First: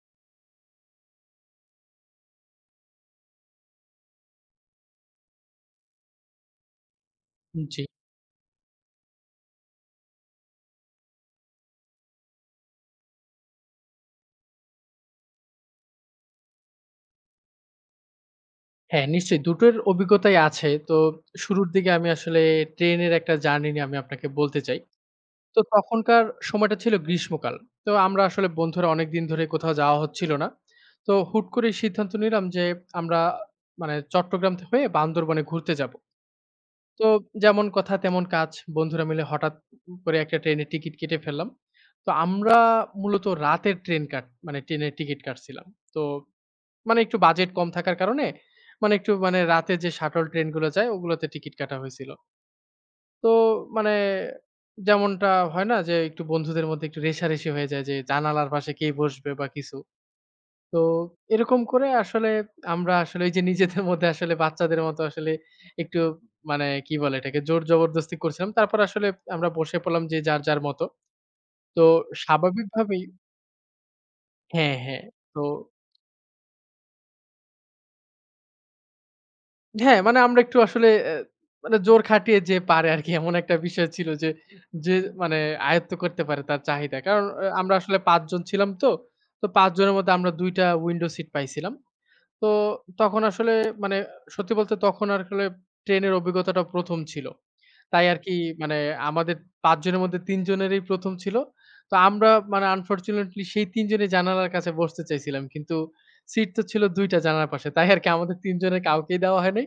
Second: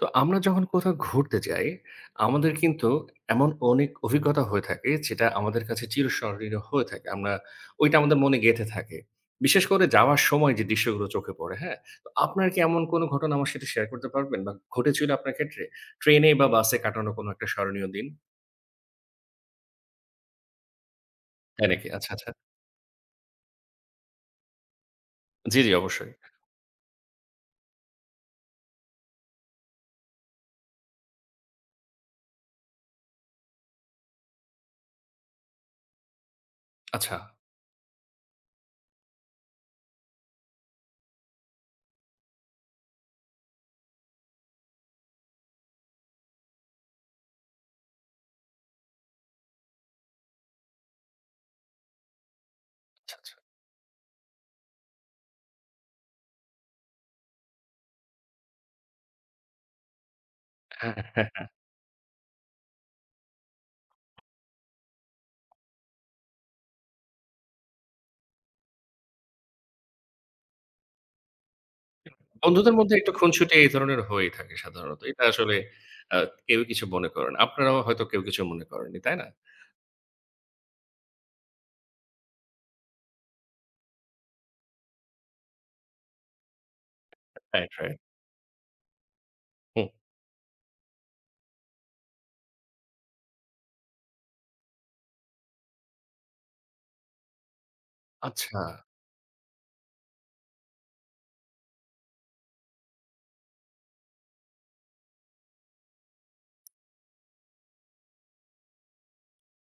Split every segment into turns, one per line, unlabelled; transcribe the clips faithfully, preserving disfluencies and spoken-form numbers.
তো আমরা যখন কোথাও ঘুরতে যাই, আমাদের কিন্তু এমন অনেক অভিজ্ঞতা হয়ে থাকে যেটা আমাদের কাছে চিরস্মরণীয় হয়ে থাকে। আমরা
জি।
ওইটা আমাদের মনে গেঁথে থাকে। বিশেষ করে যাওয়ার সময় যে দৃশ্যগুলো চোখে পড়ে, হ্যাঁ? তো আপনার কি এমন কোনো ঘটনা আমার সাথে শেয়ার করতে পারবেন বা ঘটেছিল আপনার ক্ষেত্রে? ট্রেনে বা বাসে কাটানো কোনো একটা স্মরণীয় দিন?
হ্যাঁ, নিশ্চয়ই দুটোর অভিজ্ঞতাই আছে। তো
তাই
শুরুর
নাকি?
দিকে আমি
আচ্ছা, আচ্ছা।
আসলে ট্রেনের একটা জার্নি নিয়ে আমি আপনাকে বলতে চাই।
জি,
তো
জি অবশ্যই।
তখনকার সময়টা ছিল গ্রীষ্মকাল। তো আমরা আসলে বন্ধুরা অনেকদিন ধরে কোথাও যাওয়া হচ্ছিল না। তো হুট করেই সিদ্ধান্ত নিলাম যে আমরা মানে চট্টগ্রাম থে হয়ে বান্দরবনে ঘুরতে যাবো। তো
আচ্ছা,
যেমন কথা তেমন কাজ। বন্ধুরা মিলে হঠাৎ করে একটা ট্রেনের টিকিট কেটে ফেললাম। তো আমরা মূলত রাতের ট্রেন কাট মানে ট্রেনের টিকিট কাটছিলাম। তো মানে একটু বাজেট কম থাকার কারণে মানে একটু মানে রাতে যে শাটল ট্রেন গুলো যায় ওগুলোতে টিকিট কাটা হয়েছিল।
আচ্ছা,
তো
আচ্ছা।
মানে যেমনটা হয় না যে একটু বন্ধুদের মধ্যে একটু রেষারেষি হয়ে যায় যে জানালার পাশে কে বসবে বা কিছু। তো
হ্যাঁ, হ্যাঁ, হ্যাঁ। হ্যাঁ।
এরকম করে আসলে আমরা আসলে ওই যে নিজেদের মধ্যে আসলে বাচ্চাদের মতো আসলে একটু মানে কি বলে এটাকে জোর জবরদস্তি করছিলাম। তারপর আসলে আমরা বসে পড়লাম যে যার, যার মতো। তো
বন্ধুদের মধ্যে
স্বাভাবিকভাবেই
একটু খুনসুটি এই ধরনের হয়েই থাকে
হ্যাঁ,
সাধারণত।
হ্যাঁ।
এটা
তো
আসলে আ কেউই কিছু মনে করে না। আপনারাও হয়তো কেউ কিছু মনে করেননি, তাই না?
হ্যাঁ, মানে আমরা একটু আসলে অ্যা মানে জোর খাটিয়ে যে পারে আরকি এমন একটা বিষয় ছিল যে, যে মানে আয়ত্ত করতে পারে তার চাহিদা। কারণ অ্যা
রাইট,
আমরা
রাইট।
আসলে পাঁচ জন ছিলাম তো। তো পাঁচ
হুম।
জনের মধ্যে আমরা দুই টা উইন্ডো সিট পাইছিলাম। তো তখন আসলে মানে সত্যি বলতে তখন আর আসলে ট্রেনের অভিজ্ঞতাটা ১ম ছিল। তাই আরকি
আচ্ছা।
মানে আমাদের পাঁচ জনের মধ্যে তিন জনেরই ১ম ছিল। তো আমরা মানে আনফরচুনেটলি সেই তিন জনই জানালার কাছে বসতে চাইছিলাম। কিন্তু সিট তো ছিল দুই টা জানালার পাশে। তাই আরকি আমাদের তিন জনের কাউকেই দেওয়া হয় নাই।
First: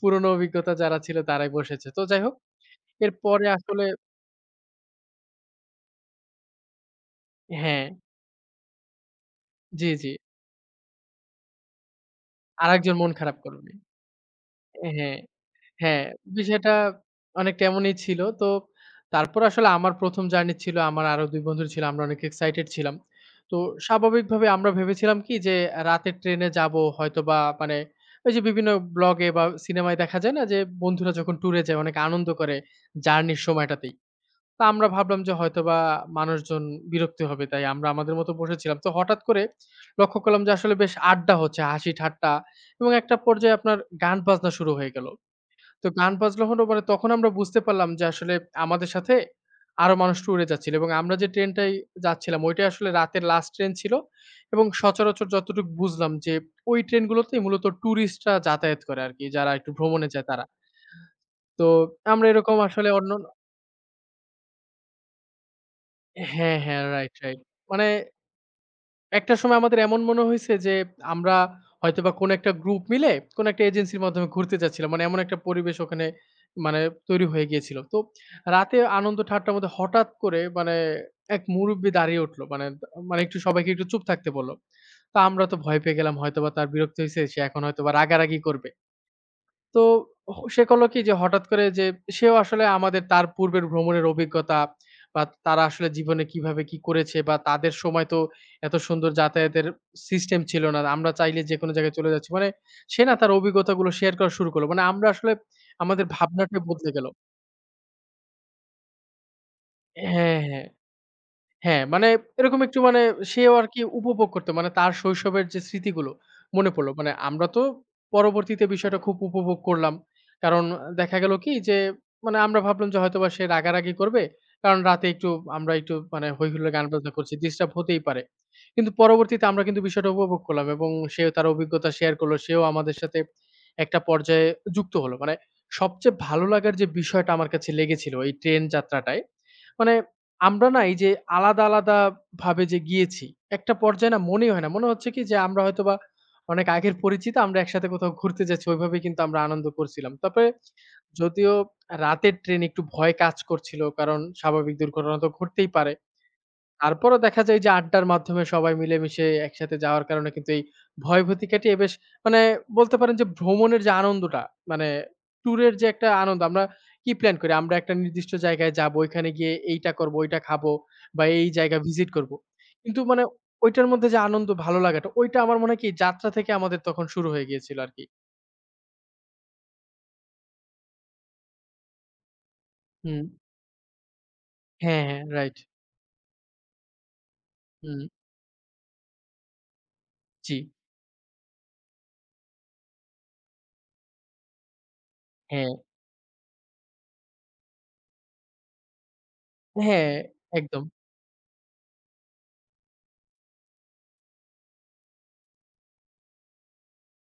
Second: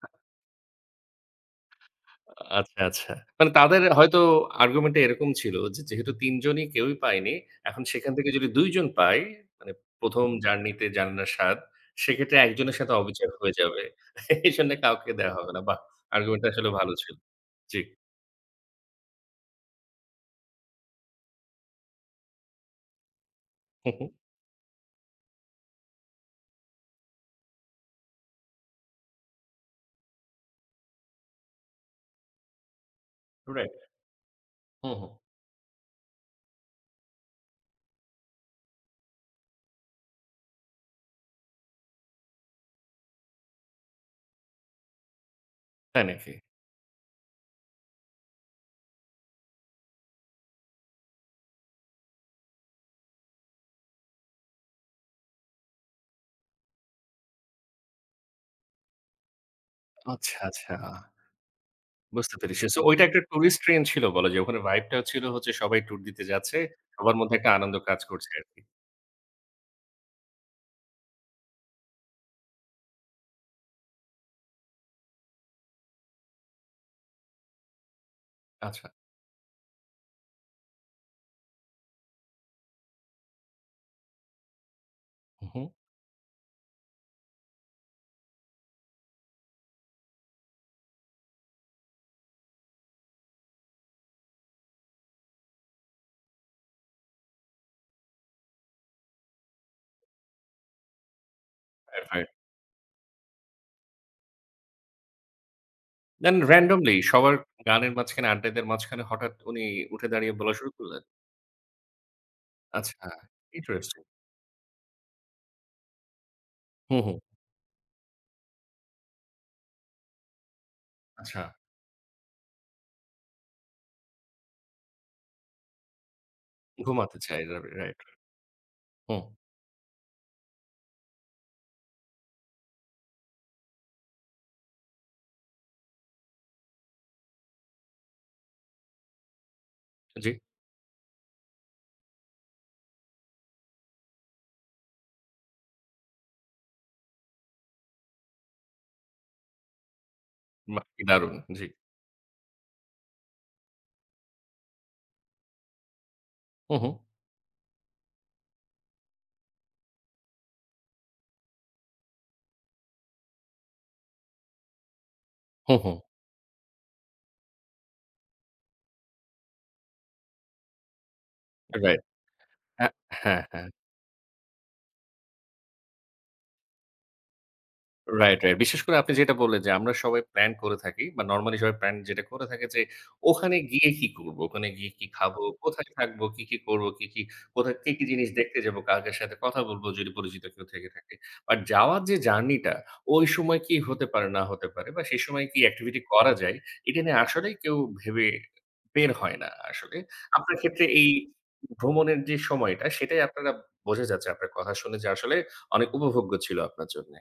পুরনো অভিজ্ঞতা যারা ছিল তারাই বসেছে। তো যাই হোক,
আচ্ছা, আচ্ছা।
এরপরে
মানে তাদের
আসলে
হয়তো আর্গুমেন্ট টা এরকম ছিল যে, যেহেতু তিন জনই কেউই পায়নি, এখন
হ্যাঁ,
সেখান থেকে যদি দুই জন পায়, মানে
জি, জি।
১ম জার্নিতে জান্নার স্বাদ, সেক্ষেত্রে একজনের সাথে
আরেকজন মন
অবিচার
খারাপ
হয়ে
করবে।
যাবে। এজন্য কাউকে
হ্যাঁ,
দেয়া হবে না। বাহ!
হ্যাঁ,
আর্গুমেন্ট টা আসলে
বিষয়টা
ভালো ছিল।
অনেকটা
জি।
এমনই ছিল। তো তারপর আসলে আমার ১ম জার্নি ছিল, আমার আরো দুই বন্ধু ছিল। আমরা অনেক এক্সাইটেড ছিলাম। তো
হু, হু।
স্বাভাবিকভাবে আমরা ভেবেছিলাম কি যে রাতের ট্রেনে যাবো হয়তোবা মানে ওই যে বিভিন্ন ব্লগে বা সিনেমায় দেখা যায় না যে বন্ধুরা যখন ট্যুরে যায় অনেক আনন্দ করে জার্নির
রাইট।
সময়টাতেই। তো আমরা
হুম, হুম।
ভাবলাম যে হয়তোবা মানুষজন বিরক্ত হবে। তাই আমরা আমাদের মতো বসেছিলাম। তো হঠাৎ করে লক্ষ্য করলাম যে আসলে বেশ আড্ডা হচ্ছে, হাসি-ঠাট্টা এবং একটা পর্যায়ে আপনার গান বাজনা শুরু হয়ে গেল। তো
তাই
গান
নাকি?
বাজনা হলো মানে তখন আমরা বুঝতে পারলাম যে আসলে আমাদের সাথে আরো মানুষ ট্যুরে যাচ্ছিল এবং আমরা যে ট্রেনটায় যাচ্ছিলাম ওইটাই আসলে রাতের লাস্ট ট্রেন ছিল এবং সচরাচর যতটুকু বুঝলাম যে ওই ট্রেনগুলোতেই মূলত টুরিস্টরা যাতায়াত করে আরকি, যারা একটু ভ্রমণে যায়
আচ্ছা,
তারা।
আচ্ছা।
তো আমরা
বুঝতে
এরকম
পেরেছি। সো
আসলে
ওইটা
অন্য
একটা টুরিস্ট ট্রেন ছিল বলা যায়। ওখানে ভাইব টাও ছিল হচ্ছে সবাই ট্যুর দিতে
হ্যাঁ,
যাচ্ছে।
হ্যাঁ, রাইট,
সবার মধ্যে
রাইট।
একটা আনন্দ
মানে
কাজ করছে আরকি।
একটা সময় আমাদের এমন মনে হইছে যে, আমরা হয়তোবা কোনো একটা গ্রুপ মিলে কোনো একটা এজেন্সির মাধ্যমে ঘুরতে যাচ্ছিলাম। মানে এমন একটা পরিবেশ ওখানে মানে তৈরি হয়ে গিয়েছিল। তো রাতে
আচ্ছা।
আনন্দ ঠাট্টার মধ্যে হঠাৎ করে মানে এক মুরুব্বি দাঁড়িয়ে উঠলো। মানে দ মানে একটু সবাইকে একটু চুপ থাকতে বলল। তো আমরা
হু,
তো
হু।
ভয় পেয়ে গেলাম হয়তোবা তার বিরক্ত হইছে। সে এখন হয়তোবা রাগারাগি করবে। তো হ সে করল কি যে হঠাৎ করে যে সেও আসলে আমাদের তার পূর্বের ভ্রমণের অভিজ্ঞতা বা তারা আসলে জীবনে কিভাবে কি করেছে বা তাদের সময় তো এত সুন্দর যাতায়াতের সিস্টেম ছিল না। আমরা চাইলে যেকোনো জায়গায়
রাইট,
চলে
রাইট।
যাচ্ছি। মানে সে না তার অভিজ্ঞতাগুলো শেয়ার করা শুরু করল। মানে আমরা আসলে আমাদের
দেন
ভাবনাটাই বদলে
randomly
গেল।
সবার গানের মাঝখানে, আড্ডাদের মাঝখানে হঠাৎ উনি উঠে দাঁড়িয়ে
হ্যাঁ,
বলা
হ্যাঁ।
শুরু করলেন।
হ্যাঁ, মানে এরকম একটু মানে
আচ্ছা,
সেও আরকি
ইন্টারেস্টিং।
উপভোগ করত। মানে তার শৈশবের যে স্মৃতিগুলো মনে পড়ল।
হুম,
মানে
হুম।
আমরা তো পরবর্তীতে বিষয়টা খুব উপভোগ করলাম। কারণ দেখা গেল
আচ্ছা,
কি যে মানে আমরা ভাবলাম যে হয়তোবা সে রাগারাগি করবে। কারণ রাতে একটু আমরা একটু মানে হই-হুল্লোড় গান বাজনা
ঘুমাতে
করছি।
চাই। রা
ডিস্টার্ব
রাইট।
হতেই পারে। কিন্তু
হুম,
পরবর্তীতে আমরা কিন্তু বিষয়টা উপভোগ করলাম এবং সে তার অভিজ্ঞতা শেয়ার করল। সেও আমাদের সাথে একটা পর্যায়ে যুক্ত হলো। মানে সবচেয়ে ভালো লাগার যে বিষয়টা আমার কাছে লেগেছিল এই ট্রেন যাত্রাটায়, মানে
জি।
আমরা না এই যে আলাদা, আলাদা ভাবে যে গিয়েছি, একটা পর্যায়ে না মনেই হয় না। মনে হচ্ছে কি যে আমরা হয়তোবা অনেক আগের পরিচিত, আমরা একসাথে কোথাও ঘুরতে যাচ্ছি। ওইভাবেই কিন্তু আমরা আনন্দ করছিলাম। তবে
বাহ! কি দারুণ।
যদিও
জি।
রাতের ট্রেনে একটু ভয় কাজ করছিল। কারণ স্বাভাবিক দুর্ঘটনা তো ঘটতেই পারে।
হুম, হুম।
তারপরও দেখা যায় যে আড্ডার মাধ্যমে সবাই মিলেমিশে একসাথে যাওয়ার কারণে কিন্তু এই ভয় ভীতি কাটিয়ে বেশ মানে বলতে পারেন যে ভ্রমণের যে আনন্দটা মানে ট্যুরের
হুম,
যে
হুম।
একটা আনন্দ আমরা কি প্ল্যান করি আমরা একটা নির্দিষ্ট জায়গায় যাবো ওইখানে গিয়ে এইটা করবো ওইটা খাবো বা এই জায়গা
রাইট।
ভিজিট করব।
হ্যাঁ,
কিন্তু মানে
হ্যাঁ, হ্যাঁ।
ওইটার মধ্যে যে আনন্দ ভালো লাগাটা ওইটা আমার মনে হয় কি যাত্রা থেকে আমাদের তখন শুরু হয়ে গিয়েছিল আরকি।
Right, right. বিশেষ করে আপনি যেটা বললেন যে আমরা সবাই প্ল্যান করে থাকি বা নরমালি সবাই প্ল্যান যেটা করে থাকে যে
হুম।
ওখানে গিয়ে কি করব? ওখানে গিয়ে
হ্যাঁ,
কি
হ্যাঁ,
খাবো?
রাইট।
কোথায় থাকবো? কি, কি করবো? কি, কি কোথায় কি,
হুম,
কি জিনিস দেখতে যাবো? কার, কার সাথে কথা বলবো যদি পরিচিত
জি।
কেউ থেকে থাকে। বাট যাওয়ার যে জার্নিটা ওই সময় কি হতে পারে না হতে পারে বা সেই সময় কি
হ্যাঁ,
অ্যাক্টিভিটি করা যায় এটা নিয়ে আসলেই কেউ ভেবে বের হয় না আসলে।
হ্যাঁ,
আপনার ক্ষেত্রে
একদম।
এই ভ্রমণের যে সময়টা সেটাই আপনারা বোঝা যাচ্ছে আপনার কথা শুনে যে আসলে অনেক উপভোগ্য ছিল আপনার জন্যে।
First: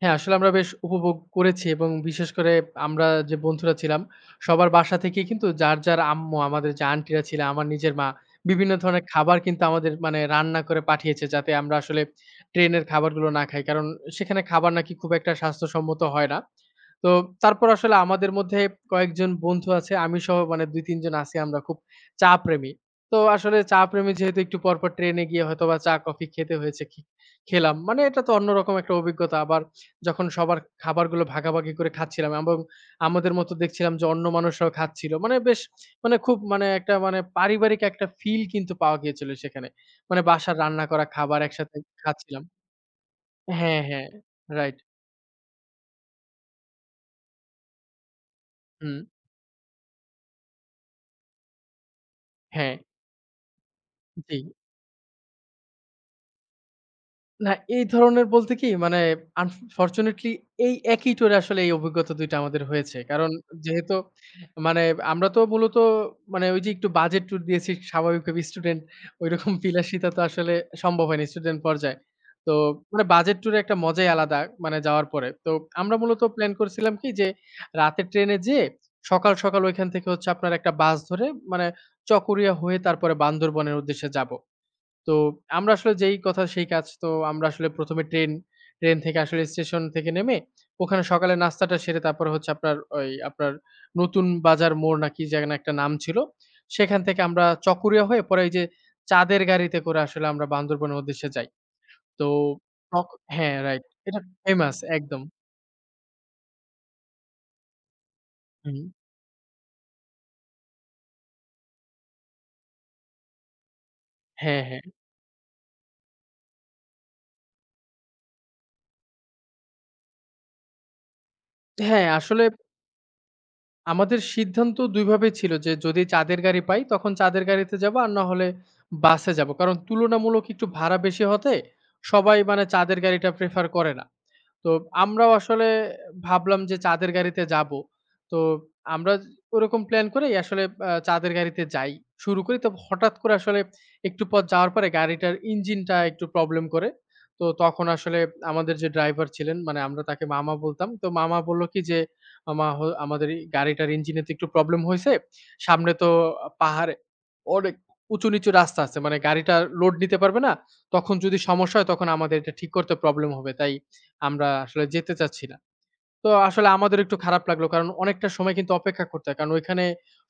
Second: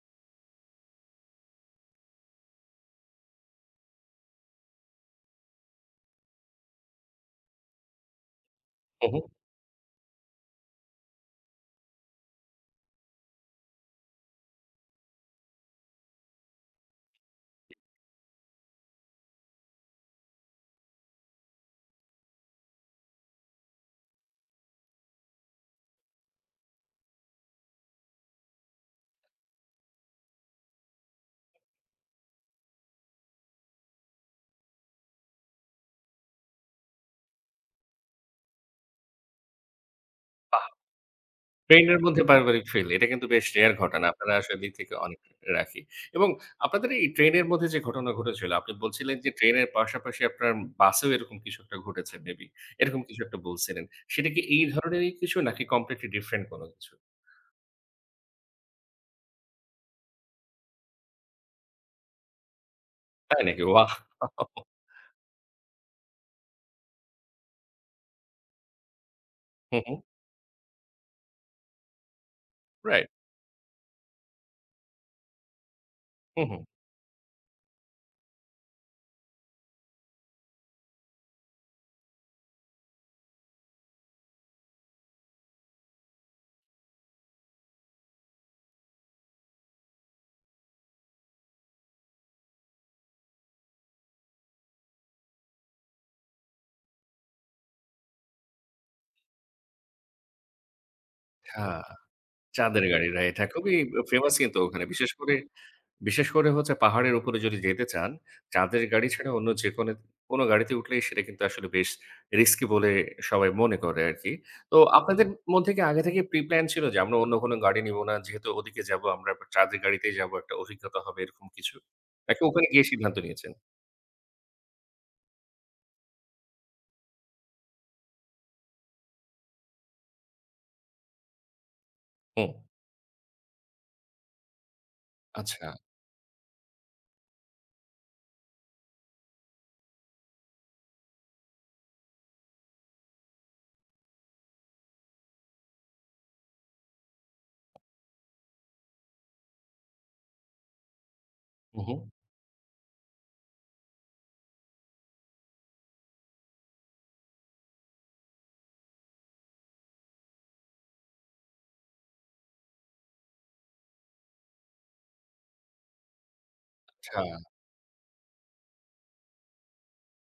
হ্যাঁ, আসলে আমরা বেশ উপভোগ করেছি এবং বিশেষ করে আমরা যে বন্ধুরা ছিলাম, সবার বাসা থেকেই কিন্তু যার, যার আম্মু আমাদের যে আন্টিরা ছিল, আমার নিজের মা, বিভিন্ন ধরনের
হু, হু।
খাবার কিন্তু আমাদের মানে রান্না করে পাঠিয়েছে যাতে আমরা আসলে ট্রেনের খাবারগুলো না খাই। কারণ সেখানে খাবার নাকি খুব একটা স্বাস্থ্যসম্মত হয় না। তো তারপর আসলে আমাদের মধ্যে কয়েকজন বন্ধু আছে, আমি সহ মানে দুই তিন জন আছি আমরা খুব চা প্রেমী। তো আসলে চা প্রেমী যেহেতু একটু পরপর ট্রেনে গিয়ে হয়তোবা চা কফি খেতে হয়েছে খে খেলাম। মানে এটা তো অন্যরকম একটা অভিজ্ঞতা। আবার যখন সবার খাবারগুলো ভাগাভাগি করে খাচ্ছিলাম এবং আমাদের মতো দেখছিলাম যে অন্য মানুষরাও খাচ্ছিল। মানে বেশ মানে খুব মানে একটা মানে পারিবারিক একটা ফিল কিন্তু পাওয়া গিয়েছিল সেখানে। মানে বাসার রান্না করা খাবার একসাথে
ট্রেনের মধ্যে
খাচ্ছিলাম
পারিবারিক ফিল এটা কিন্তু বেশ রেয়ার
হ্যাঁ,
ঘটনা।
হ্যাঁ।
আপনারা আসলে দিক
রাইট।
থেকে অনেক রাখি। এবং আপনাদের এই ট্রেনের মধ্যে যে ঘটনা ঘটেছিল, আপনি
হুম।
বলছিলেন যে ট্রেনের পাশাপাশি আপনার বাসেও এরকম কিছু একটা ঘটেছে মেবি।
হ্যাঁ,
এরকম কিছু একটা বলছিলেন। সেটা
জি।
কি এই ধরনেরই কিছু নাকি কমপ্লিটলি ডিফারেন্ট কোন কিছু?
না, এই ধরনের বলতে কি মানে আনফরচুনেটলি এই একই ট্যুরে আসলে এই অভিজ্ঞতা দুই টা আমাদের হয়েছে। কারণ
তাই নাকি? ওয়াও!
যেহেতু মানে আমরা তো মূলত মানে ওই যে একটু বাজেট ট্যুর দিয়েছি স্বাভাবিকভাবে স্টুডেন্ট ঐরকম
হু, হু।
বিলাসিতা তো আসলে সম্ভব হয়নি স্টুডেন্ট পর্যায়ে। তো মানে
রাইট।
বাজেট ট্যুরে একটা মজাই আলাদা মানে যাওয়ার পরে। তো আমরা মূলত
হু,
প্ল্যান
হু।
করেছিলাম কি যে রাতে ট্রেনে যেয়ে সকাল, সকাল ওইখান থেকে হচ্ছে আপনার একটা বাস ধরে মানে চকরিয়া হয়ে তারপরে বান্দরবনের উদ্দেশ্যে যাব। তো আমরা আসলে যেই কথা সেই কাজ। তো আমরা আসলে ১ম এ ট্রেন, ট্রেন থেকে আসলে স্টেশন থেকে নেমে ওখানে সকালে নাস্তাটা সেরে তারপরে হচ্ছে আপনার ওই আপনার নতুন বাজার মোড় না কি যেন একটা নাম ছিল। সেখান থেকে আমরা চকরিয়া হয়ে পরে এই যে চাঁদের গাড়িতে করে আসলে আমরা বান্দরবনের উদ্দেশ্যে
আচ্ছা।
যাই। তো
চাঁদের গাড়ি,
চক
রাইট। হ্যাঁ,
হ্যাঁ,
খুবই
রাইট। এটা
ফেমাস কিন্তু
ফেমাস
ওখানে। বিশেষ
একদম।
করে বিশেষ করে হচ্ছে পাহাড়ের উপরে যদি যেতে চান,
হুম।
চাঁদের গাড়ি ছাড়া অন্য যেকোনো কোনো কোনো গাড়িতে উঠলেই সেটা কিন্তু আসলে বেশ রিস্কি বলে সবাই মনে করে আরকি।
হ্যাঁ,
তো
হ্যাঁ।
আপনাদের মধ্যে কি আগে থেকে প্রি প্ল্যান ছিল যে আমরা অন্য কোনো গাড়ি নিব না। যেহেতু ওদিকে যাবো আমরা এবার চাঁদের গাড়িতেই যাবো একটা অভিজ্ঞতা হবে এরকম কিছু?
হ্যাঁ,
নাকি
আসলে
ওখানে গিয়ে সিদ্ধান্ত নিয়েছেন?
আমাদের সিদ্ধান্ত দুই ভাবেই ছিল যে যদি চাঁদের গাড়ি পাই তখন চাঁদের গাড়িতে যাব আর না হলে বাসে যাব। কারণ তুলনামূলক একটু ভাড়া বেশি হতে সবাই
হুম।
মানে চাঁদের গাড়িটা প্রেফার করে না। তো আমরাও
আচ্ছা।
আসলে ভাবলাম যে চাঁদের গাড়িতে যাব। তো আমরা ওরকম প্ল্যান করেই আসলে আ চাঁদের গাড়িতে যাই। শুরু করি তো হঠাৎ করে আসলে একটু পথ যাওয়ার পরে গাড়িটার ইঞ্জিনটা একটু প্রবলেম করে। তো তখন আসলে আমাদের যে ড্রাইভার ছিলেন মানে আমরা তাকে মামা বলতাম। তো মামা বলল
হু,
কি
হু।
যে আমা হ আমাদের এই গাড়িটার ইঞ্জিনে তো একটু প্রবলেম হইছে। সামনে তো আ পাহাড়ে অনেক উঁচু নিচু রাস্তা আছে। মানে গাড়িটা লোড নিতে পারবে না। তখন যদি সমস্যা হয় তখন আমাদের এটা ঠিক করতে প্রবলেম হবে। তাই আমরা আসলে যেতে চাচ্ছি না। তো আসলে আমাদের একটু
আচ্ছা,
খারাপ লাগলো। কারণ অনেকটা সময় কিন্তু অপেক্ষা করতে হয়। কারণ ওইখানে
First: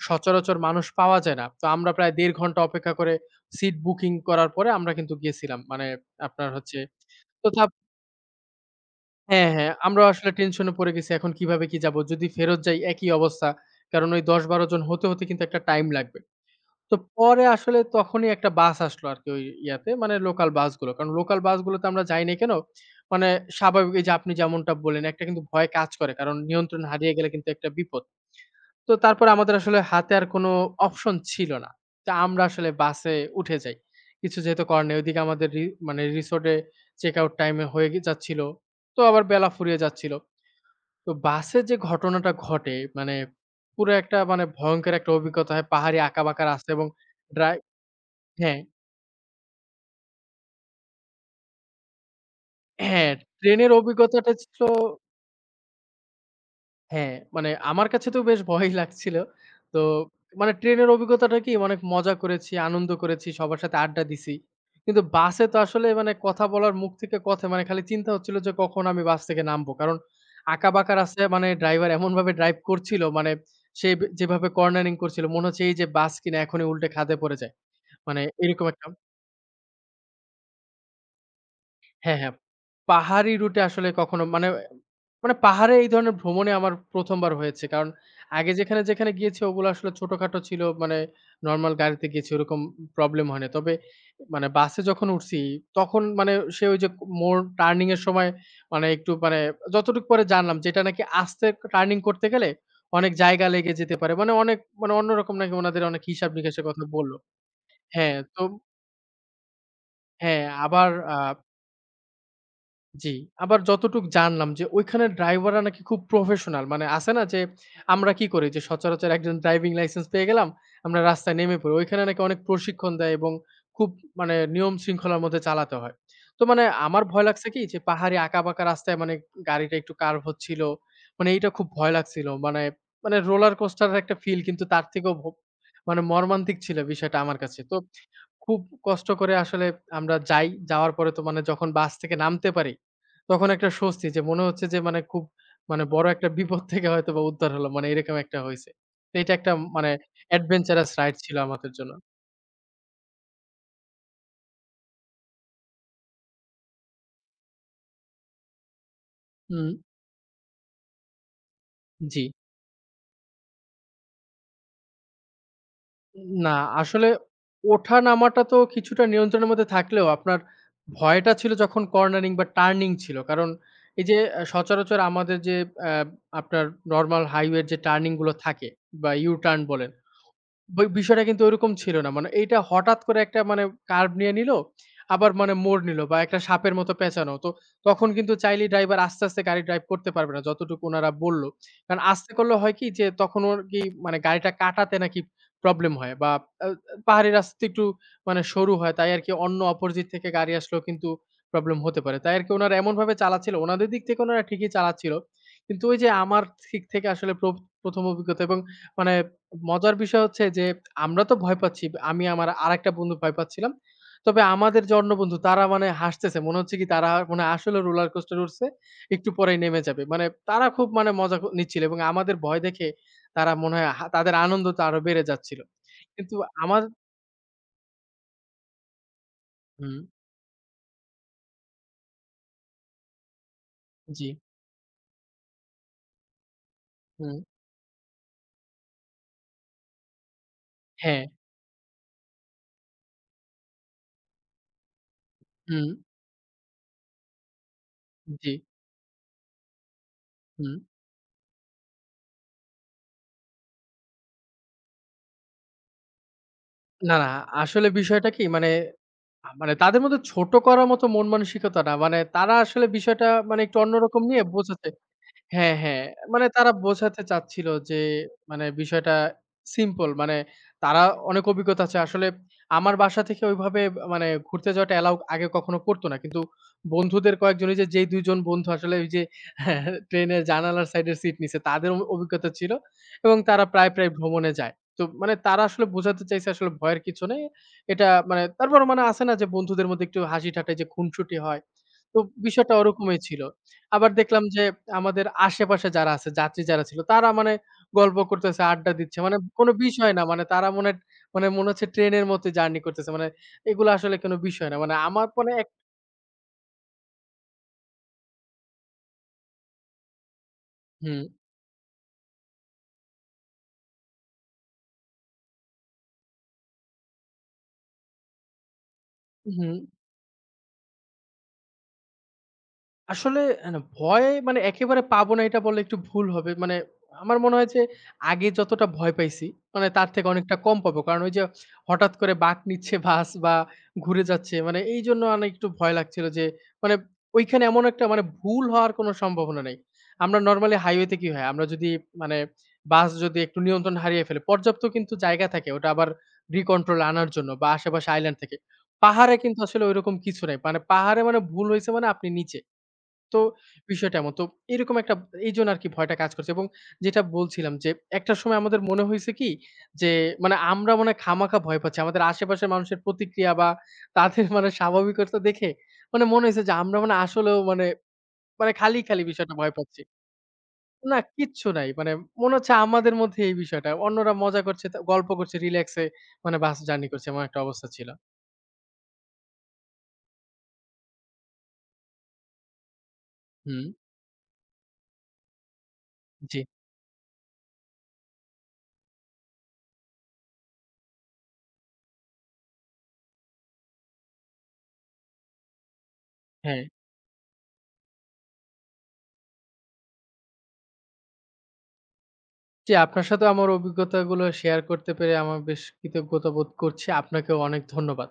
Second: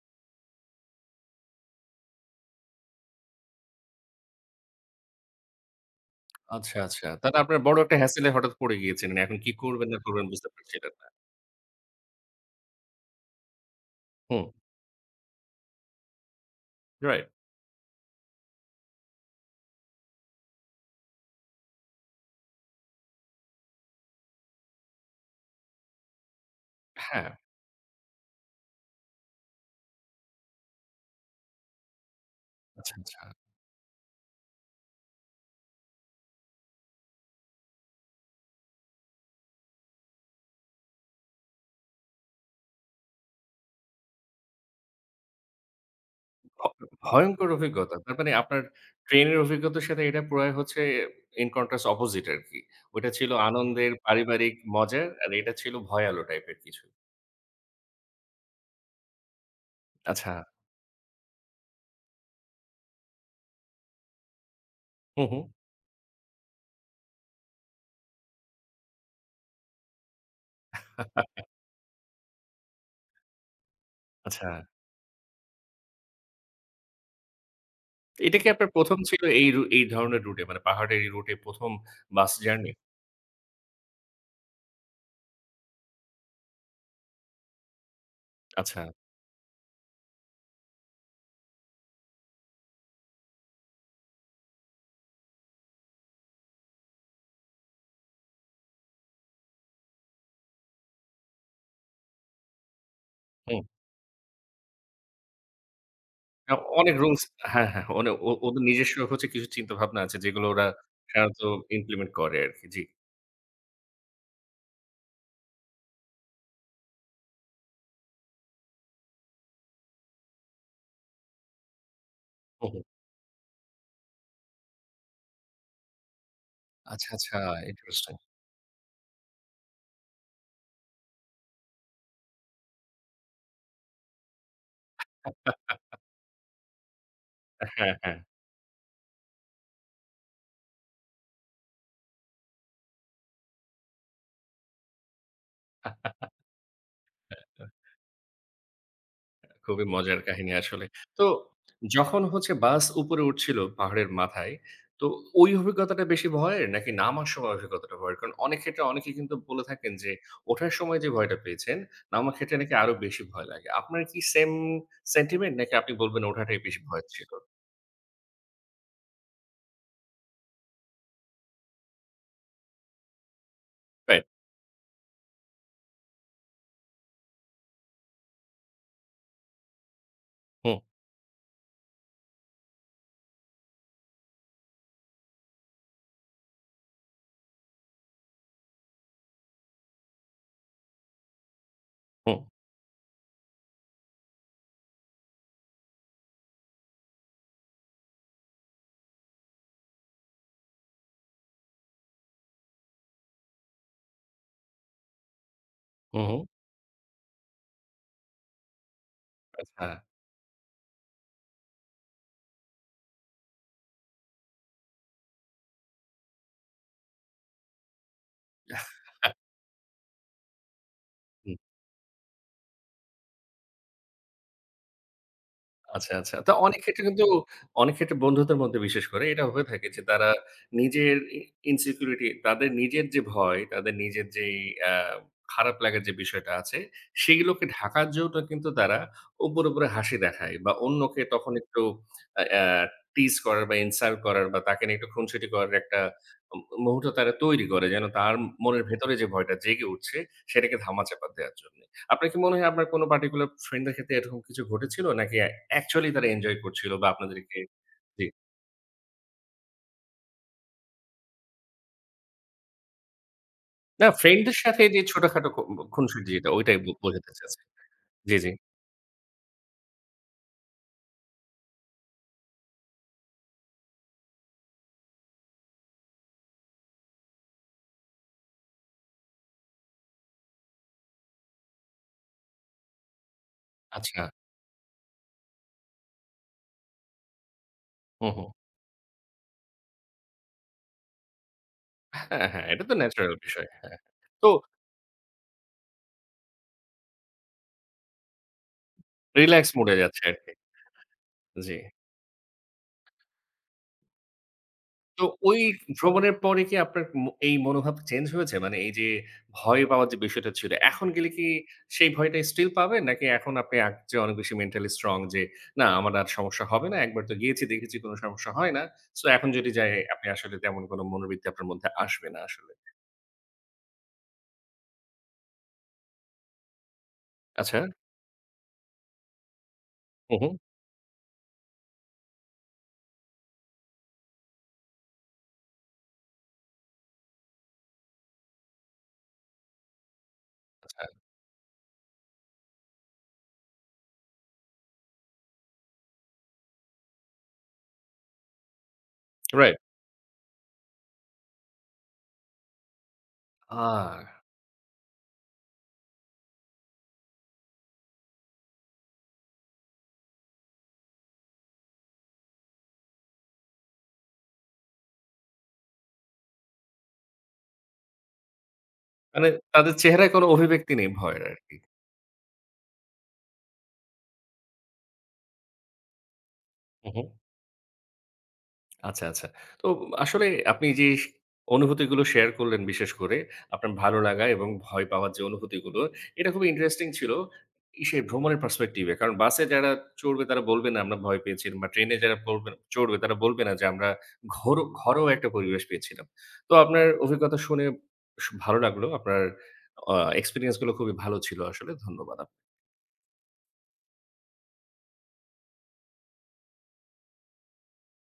সচরাচর মানুষ পাওয়া যায় না। তো আমরা প্রায় দেড় ঘন্টা অপেক্ষা করে সিট বুকিং করার পরে আমরা কিন্তু গিয়েছিলাম। মানে আপনার
আচ্ছা,
হচ্ছে
আচ্ছা। তাহলে
তো
আপনার
তা
বড় একটা হ্যাসেল এ হঠাৎ পড়ে গিয়েছিলেন। এখন কি
হ্যাঁ, হ্যাঁ।
করবেন না
আমরাও
করবেন
আসলে
বুঝতে
টেনশনে
পারছিলেন
পড়ে
না।
গেছি। এখন কিভাবে কি যাব? যদি ফেরত যাই একই অবস্থা। কারণ ওই
হুম,
দশ বারো জন হতে, হতে কিন্তু একটা টাইম লাগবে। তো
রাইট।
পরে আসলে তখনই একটা বাস আসলো আরকি ওই ইয়াতে মানে লোকাল বাসগুলো। কারণ লোকাল বাসগুলোতে আমরা যাই নাই কেন? মানে স্বাভাবিক এই যে আপনি যেমনটা বললেন একটা কিন্তু ভয় কাজ করে। কারণ নিয়ন্ত্রণ হারিয়ে গেলে
হ্যাঁ।
কিন্তু একটা বিপদ। তো তারপরে আমাদের আসলে হাতে আর কোনো অপশন ছিল না। তো আমরা আসলে
আচ্ছা,
বাসে
আচ্ছা।
উঠে যাই। কিছু যেহেতু করার নেই। ওইদিকে আমাদের রি মানে রিসোর্ট এ চেক আউট টাইম এ হয়ে গে যাচ্ছিল। তো আবার বেলা ফুরিয়ে যাচ্ছিল। তো বাসে যে ঘটনাটা ঘটে মানে পুরো একটা মানে ভয়ংকর একটা অভিজ্ঞতা হয়। পাহাড়ি আঁকাবাঁকা
ভ
রাস্তা এবং
ভয়ংকর
ড্রাই
অভিজ্ঞতা। তার মানে
হ্যাঁ,
আপনার ট্রেনের অভিজ্ঞতার সাথে এটা প্রায় হচ্ছে in contrast opposite আরকি। ওটা
হ্যাঁ
ছিল
ট্রেনের
আনন্দের,
অভিজ্ঞতাটা
পারিবারিক,
ছিল
মজার আর এটা ছিল ভয়ালো টাইপের কিছু।
হ্যাঁ, মানে আমার কাছে তো বেশ ভয়ই লাগছিল। তো
আচ্ছা।
মানে ট্রেনের অভিজ্ঞতাটা কি অনেক মজা করেছি, আনন্দ করেছি, সবার সাথে আড্ডা দিছি। কিন্তু
হু, হু।
বাসে তো আসলে মানে কথা বলার মুখ থেকে কথা মানে খালি চিন্তা হচ্ছিল যে কখন আমি বাস থেকে নামবো। কারণ আঁকা-বাঁকা রাস্তায় মানে ড্রাইভার এমনভাবে ড্রাইভ করছিল মানে সে বে
আচ্ছা।
যেভাবে কর্নারিং করছিল মনে হচ্ছে এই যে বাস কিনা এখনই উল্টে খাদে পড়ে যায়। মানে
এটা কি
এরকম
আপনার
একটা
১ম ছিল এই রু এই ধরনের রুটে মানে পাহাড়ের এই রুটে ১ম
হ্যাঁ,
বাস
হ্যাঁ।
জার্নি?
পাহাড়ি রুটে আসলে কখনো মানে মানে পাহাড়ে এই ধরনের ভ্রমণে আমার ১ম বার হয়েছে। কারণ আগে
আচ্ছা।
যেখানে, যেখানে গিয়েছি ওগুলো আসলে ছোটখাটো ছিল। মানে নরমাল গাড়িতে গেছি ওরকম প্রবলেম হয় না। তবে মানে বাসে যখন উঠছি তখন মানে সে ওই যে মোড় টার্নিং এর সময় মানে একটু মানে যতটুকু পরে জানলাম যে এটা নাকি আস্তে টার্নিং করতে গেলে অনেক জায়গা
হুম।
লেগে যেতে পারে। মানে অনেক মানে অন্যরকম নাকি উনাদের অনেক হিসাব
আ
নিকাশের কথা
অনেক
বলল।
রুলস হ্যাঁ, হ্যাঁ। মানে
হ্যাঁ,
ও
তো
ওদের নিজস্ব হচ্ছে কিছু চিন্তাভাবনা আছে
হ্যাঁ,
যেগুলো ওরা
আবার আ
সাধারণত ইমপ্লিমেন্ট করে আরকি। জি।
জি, আবার যতটুক জানলাম যে ওইখানের ড্রাইভাররা নাকি খুব প্রফেশনাল। মানে আছে না যে আমরা কি করি যে সচরাচর একজন ড্রাইভিং লাইসেন্স পেয়ে গেলাম, আমরা রাস্তায় নেমে পড়ি। ওইখানে নাকি অনেক
হু, হু।
প্রশিক্ষণ দেয় এবং খুব মানে নিয়ম শৃঙ্খলার মধ্যে চালাতে হয়। তো মানে আমার
আচ্ছা,
ভয়
আচ্ছা।
লাগছে কি যে
ইন্টারেস্টিং।
পাহাড়ি আঁকাবাঁকা রাস্তায় মানে গাড়িটা একটু কার্ভ হচ্ছিল। মানে এইটা খুব ভয় লাগছিল। মানে মানে রোলার কোস্টারের একটা ফিল, কিন্তু তার থেকেও ভ মানে মর্মান্তিক ছিল বিষয়টা আমার কাছে। তো
হ্যাঁ, হ্যাঁ।
খুব কষ্ট করে আসলে আমরা যাই। যাওয়ার পরে তো মানে যখন বাস থেকে নামতে পারি, তখন একটা স্বস্তি, যে মনে হচ্ছে যে মানে খুব মানে বড় একটা বিপদ থেকে হয়তোবা উদ্ধার হলাম। মানে এরকম একটা হইছে। তো এটা একটা
খুবই
মানে
মজার কাহিনী আসলে।
adventurous রাইড
তো
ছিল আমাদের জন্য।
যখন হচ্ছে বাস উপরে উঠছিল পাহাড়ের মাথায়, তো ওই অভিজ্ঞতাটা বেশি ভয়ের নাকি নামার সময় অভিজ্ঞতাটা ভয়ের? কারণ অনেক ক্ষেত্রে অনেকে কিন্তু বলে
হুম,
থাকেন যে ওঠার সময় যে ভয়টা পেয়েছেন,
জি।
নামার ক্ষেত্রে নাকি আরো বেশি ভয় লাগে। আপনার কি সেম সেন্টিমেন্ট নাকি আপনি বলবেন
না
ওঠাটাই বেশি ভয়
আসলে
ছিল?
ওঠা-নামাটা তো কিছুটা নিয়ন্ত্রণের মধ্যে থাকলেও আপনার ভয়টা ছিল যখন কর্নারিং বা টার্নিং ছিল। কারণ এই যে
রাইট।
আ সচরাচর আমাদের যে অ্যা আপনার নরমাল হাইওয়ের যে টার্নিং গুলো থাকে বা U-টার্ন বলেন,
হুম,
বি বিষয়টা কিন্তু ঐরকম ছিল না। মানে এইটা হঠাৎ করে একটা মানে কার্ভ নিয়ে নিলো, আবার মানে মোড় নিলো বা একটা সাপের মতো পেঁচানো। তো তখন কিন্তু চাইলেই ড্রাইভার আস্তে, আস্তে গাড়ি ড্রাইভ করতে পারবে না যতটুকু উনারা বলল। কারণ আস্তে
হুম,
করলে হয় কি যে তখন ওর কি মানে গাড়িটা কাটাতে নাকি প্রবলেম হয় বা আ পাহাড়ি রাস্তা একটু মানে সরু হয়। তাই আরকি অন্য অপোজিট থেকে গাড়ি আসলেও কিন্তু প্রবলেম হতে পারে। তাই আরকি উনারা এমনভাবে চালাচ্ছিল, উনাদের দিক থেকে উনারা ঠিকই চালাচ্ছিল। কিন্তু ওই যে
হুম, হুম।
আমার দিক থেকে আসলে প্র ১ম অভিজ্ঞতা এবং মানে
আচ্ছা।
মজার বিষয় হচ্ছে যে আমরা তো ভয় পাচ্ছি। আমি আমার আরেকটা বন্ধু ভয় পাচ্ছিলাম। তবে আমাদের যে অন্য বন্ধু তারা মানে হাসতেছে। মনে হচ্ছে কি তারা মানে আসলে রোলার কোস্টার উঠছে। একটু পরেই নেমে যাবে। মানে তারা খুব মানে মজা ক নিচ্ছিল এবং আমাদের ভয় দেখে তারা মনে হয় হা তাদের আনন্দটা আরো বেড়ে যাচ্ছিল।
আচ্ছা,
কিন্তু
আচ্ছা। তো অনেক
আমার
ক্ষেত্রে কিন্তু অনেক ক্ষেত্রে বন্ধুদের মধ্যে বিশেষ করে এটা হয়ে থাকে
হুম,
যে তারা নিজের ই ইনসিকিউরিটি তাদের নিজের যে ভয়, তাদের
জি,
নিজের যেই আ খারাপ লাগার যে বিষয়টা আছে,
হুম,
সেগুলোকে ঢাকার জন্য কিন্তু তারা উপরে, উপরে হাসি দেখায় বা অন্যকে
হ্যাঁ,
তখন একটু আ আ টিজ করার বা ইনসাল্ট করার বা তাকে নিয়ে একটু খুনসুটি করার
হুম,
একটা উম মুহূর্ত তারা তৈরি করে যেন তার
জি,
মনের ভেতরে যে ভয়টা জেগে উঠছে
হুম।
সেটাকে ধামাচাপা দেওয়ার জন্য। আপনার কি মনে হয় আপনার কোনো পার্টিকুলার ফ্রেন্ডদের ক্ষেত্রে এরকম কিছু ঘটেছিল? নাকি অ্যা অ্যাকচুয়ালি তারা এনজয় করছিল বা
না, না
আপনাদেরকে
আসলে
জি।
বিষয়টা কি মানে আ মানে তাদের মধ্যে ছোট করার মতো মন মানসিকতা না। মানে তারা আসলে বিষয়টা মানে একটু
না
অন্যরকম নিয়ে
ফ্রেন্ডদের সাথে
বোঝাতে,
যে ছোটখাটো খু
হ্যাঁ, হ্যাঁ।
খুনসুটি
মানে
যেটা
তারা
ওইটাই বো
বোঝাতে
বোঝাতে চাচ্ছি।
চাচ্ছিল যে
জি, জি।
মানে বিষয়টা সিম্পল, মানে তারা অনেক অভিজ্ঞতা আছে। আসলে আমার বাসা থেকে ওইভাবে মানে ঘুরতে যাওয়াটা অ্যালাও আগে কখনো করত না। কিন্তু বন্ধুদের কয়েকজন ওই যে, যেই দুই জন বন্ধু আসলে ওই যে ট্রেনের জানালার সাইডের সিট নিছে, তাদের অ অভিজ্ঞতা ছিল এবং তারা প্রায়, প্রায়
আচ্ছা।
ভ্রমণে যায়। তো মানে তারা আসলে বোঝাতে চাইছে আসলে ভয়ের কিছু নেই। এটা
হুম,
মানে
হুম।
তারপর মানে আছে না যে বন্ধুদের মধ্যে একটু হাসি ঠাট্টা যে খুনসুটি হয়। তো
হ্যাঁ, হ্যাঁ।
বিষয়টা
এটা তো
ওরকমই
ন্যাচারাল
ছিল।
বিষয়। হ্যাঁ, হ্যাঁ।
আবার দেখলাম
তো
যে আমাদের আশেপাশে যারা আছে, যাত্রী যারা ছিল, তারা মানে গল্প করতেছে, আড্ডা দিচ্ছে। মানে
রিল্যাক্স
কোনো
মুড এ
বিষয়
যাচ্ছে
না। মানে
আরকি।
তারা মনে মানে মনে
জি।
হচ্ছে ট্রেনের মতো জার্নি করতেছে। মানে এগুলো আসলে কোনো বিষয় না। মানে
তো
আমার মানে
ওই
এক
ভ্রমণের পরে কি আপনার ম এই মনোভাব চেঞ্জ হয়েছে? মানে এই যে ভয় পাওয়ার যে বিষয়টা ছিল, এখন
হুম,
গেলে কি সেই ভয়টা স্টিল পাবেন? নাকি এখন আপনি আগের চেয়ে অনেক বেশি মেন্টালি স্ট্রং যে, "না, আমার আর সমস্যা হবে না। একবার তো গিয়েছি, দেখেছি কোনো সমস্যা হয় না। সো এখন যদি
হুম।
যাই আপনি আসলে তেমন কোনো মনোবৃত্তি আপনার মধ্যে আসবে না আসলে।"
আসলে আ না, ভয় মানে একেবারে পাবো না এটা বললে একটু ভুল হবে। মানে আমার মনে হয়
আচ্ছা।
যে আগে যতটা ভয় পাইছি, মানে তার থেকে
হু, হু।
অনেকটা কম পাবো। কারণ ওই যে হঠাৎ করে বাঁক নিচ্ছে বাস বা ঘুরে যাচ্ছে, মানে এইজন্য অনেক একটু ভয় লাগছিল যে মানে ওইখানে এমন একটা মানে ভুল হওয়ার কোনো সম্ভাবনা নাই। আমরা নরমালি
আচ্ছা।
হাইওয়েতে কি হয়? আমরা যদি মানে বাস যদি একটু নিয়ন্ত্রণ হারিয়ে ফেলে, পর্যাপ্ত কিন্তু জায়গা থাকে ওটা আবার রিকন্ট্রোল আনার জন্য বা আশেপাশে আইল্যান্ড থেকে। পাহাড়ে কিন্তু
রাইট।
আসলে ঐরকম কিছু নাই। মানে পাহাড়ে মানে ভুল হইছে মানে আপনি নিচে। তো
আ
বিষয়টা এমন। তো এরকম একটা এইজন্য আরকি ভয়টা কাজ করছে এবং যেটা বলছিলাম যে, একটা সময় আমাদের মনে হইছে কি যে, মানে আমরা মনে হয় খামাখা ভয় পাচ্ছি। আমাদের আশেপাশের মানুষের প্রতিক্রিয়া বা তাদের মানে স্বাভাবিকতা দেখে মানে মনে হইছে যে, আমরা মানে আসলেও মানে, মানে খালি, খালি
মানে
বিষয়টা ভয়
তাদের
পাচ্ছি।
চেহারায় কোনো অভিব্যক্তি নেই
না,
ভয়ের
কিচ্ছু
আরকি।
নাই। মানে মনে হচ্ছে আমাদের মধ্যে এই বিষয়টা। অন্যরা মজা করছে, তা গল্প করছে, রিল্যাক্সে মানে বাস জার্নি
হু, হু।
করছে। এমন একটা অবস্থা ছিল।
আচ্ছা, আচ্ছা। তো আসলে আপনি যে স অনুভূতিগুলো শেয়ার করলেন বিশেষ করে
হুম,
আপনার ভালো লাগা এবং ভয় পাওয়ার যে অনুভূতিগুলো, এটা
জি,
খুবই ইন্টারেস্টিং ছিল। ইসে ভ্রমণের পার্সপেক্টিভ এ। কারণ বাসে যারা চড়বে তারা বলবে না আমরা ভয় পেয়েছিলাম বা ট্রেনে যারা পড়বে চড়বে তারা বলবে না যে আমরা ঘোর ঘরোয়া একটা পরিবেশ পেয়েছিলাম। তো
হ্যাঁ।
আপনার অভিজ্ঞতা শুনে স ভালো লাগলো। আপনার আ এক্সপেরিয়েন্স গুলো খুবই ভালো ছিল আসলে। ধন্যবাদ আপ
জি, আপনার সাথেও আমার অভিজ্ঞতাগুলো শেয়ার করতে পেরে আমার বেশ কৃতজ্ঞতা বোধ করছি। আপনাকেও অনেক ধন্যবাদ।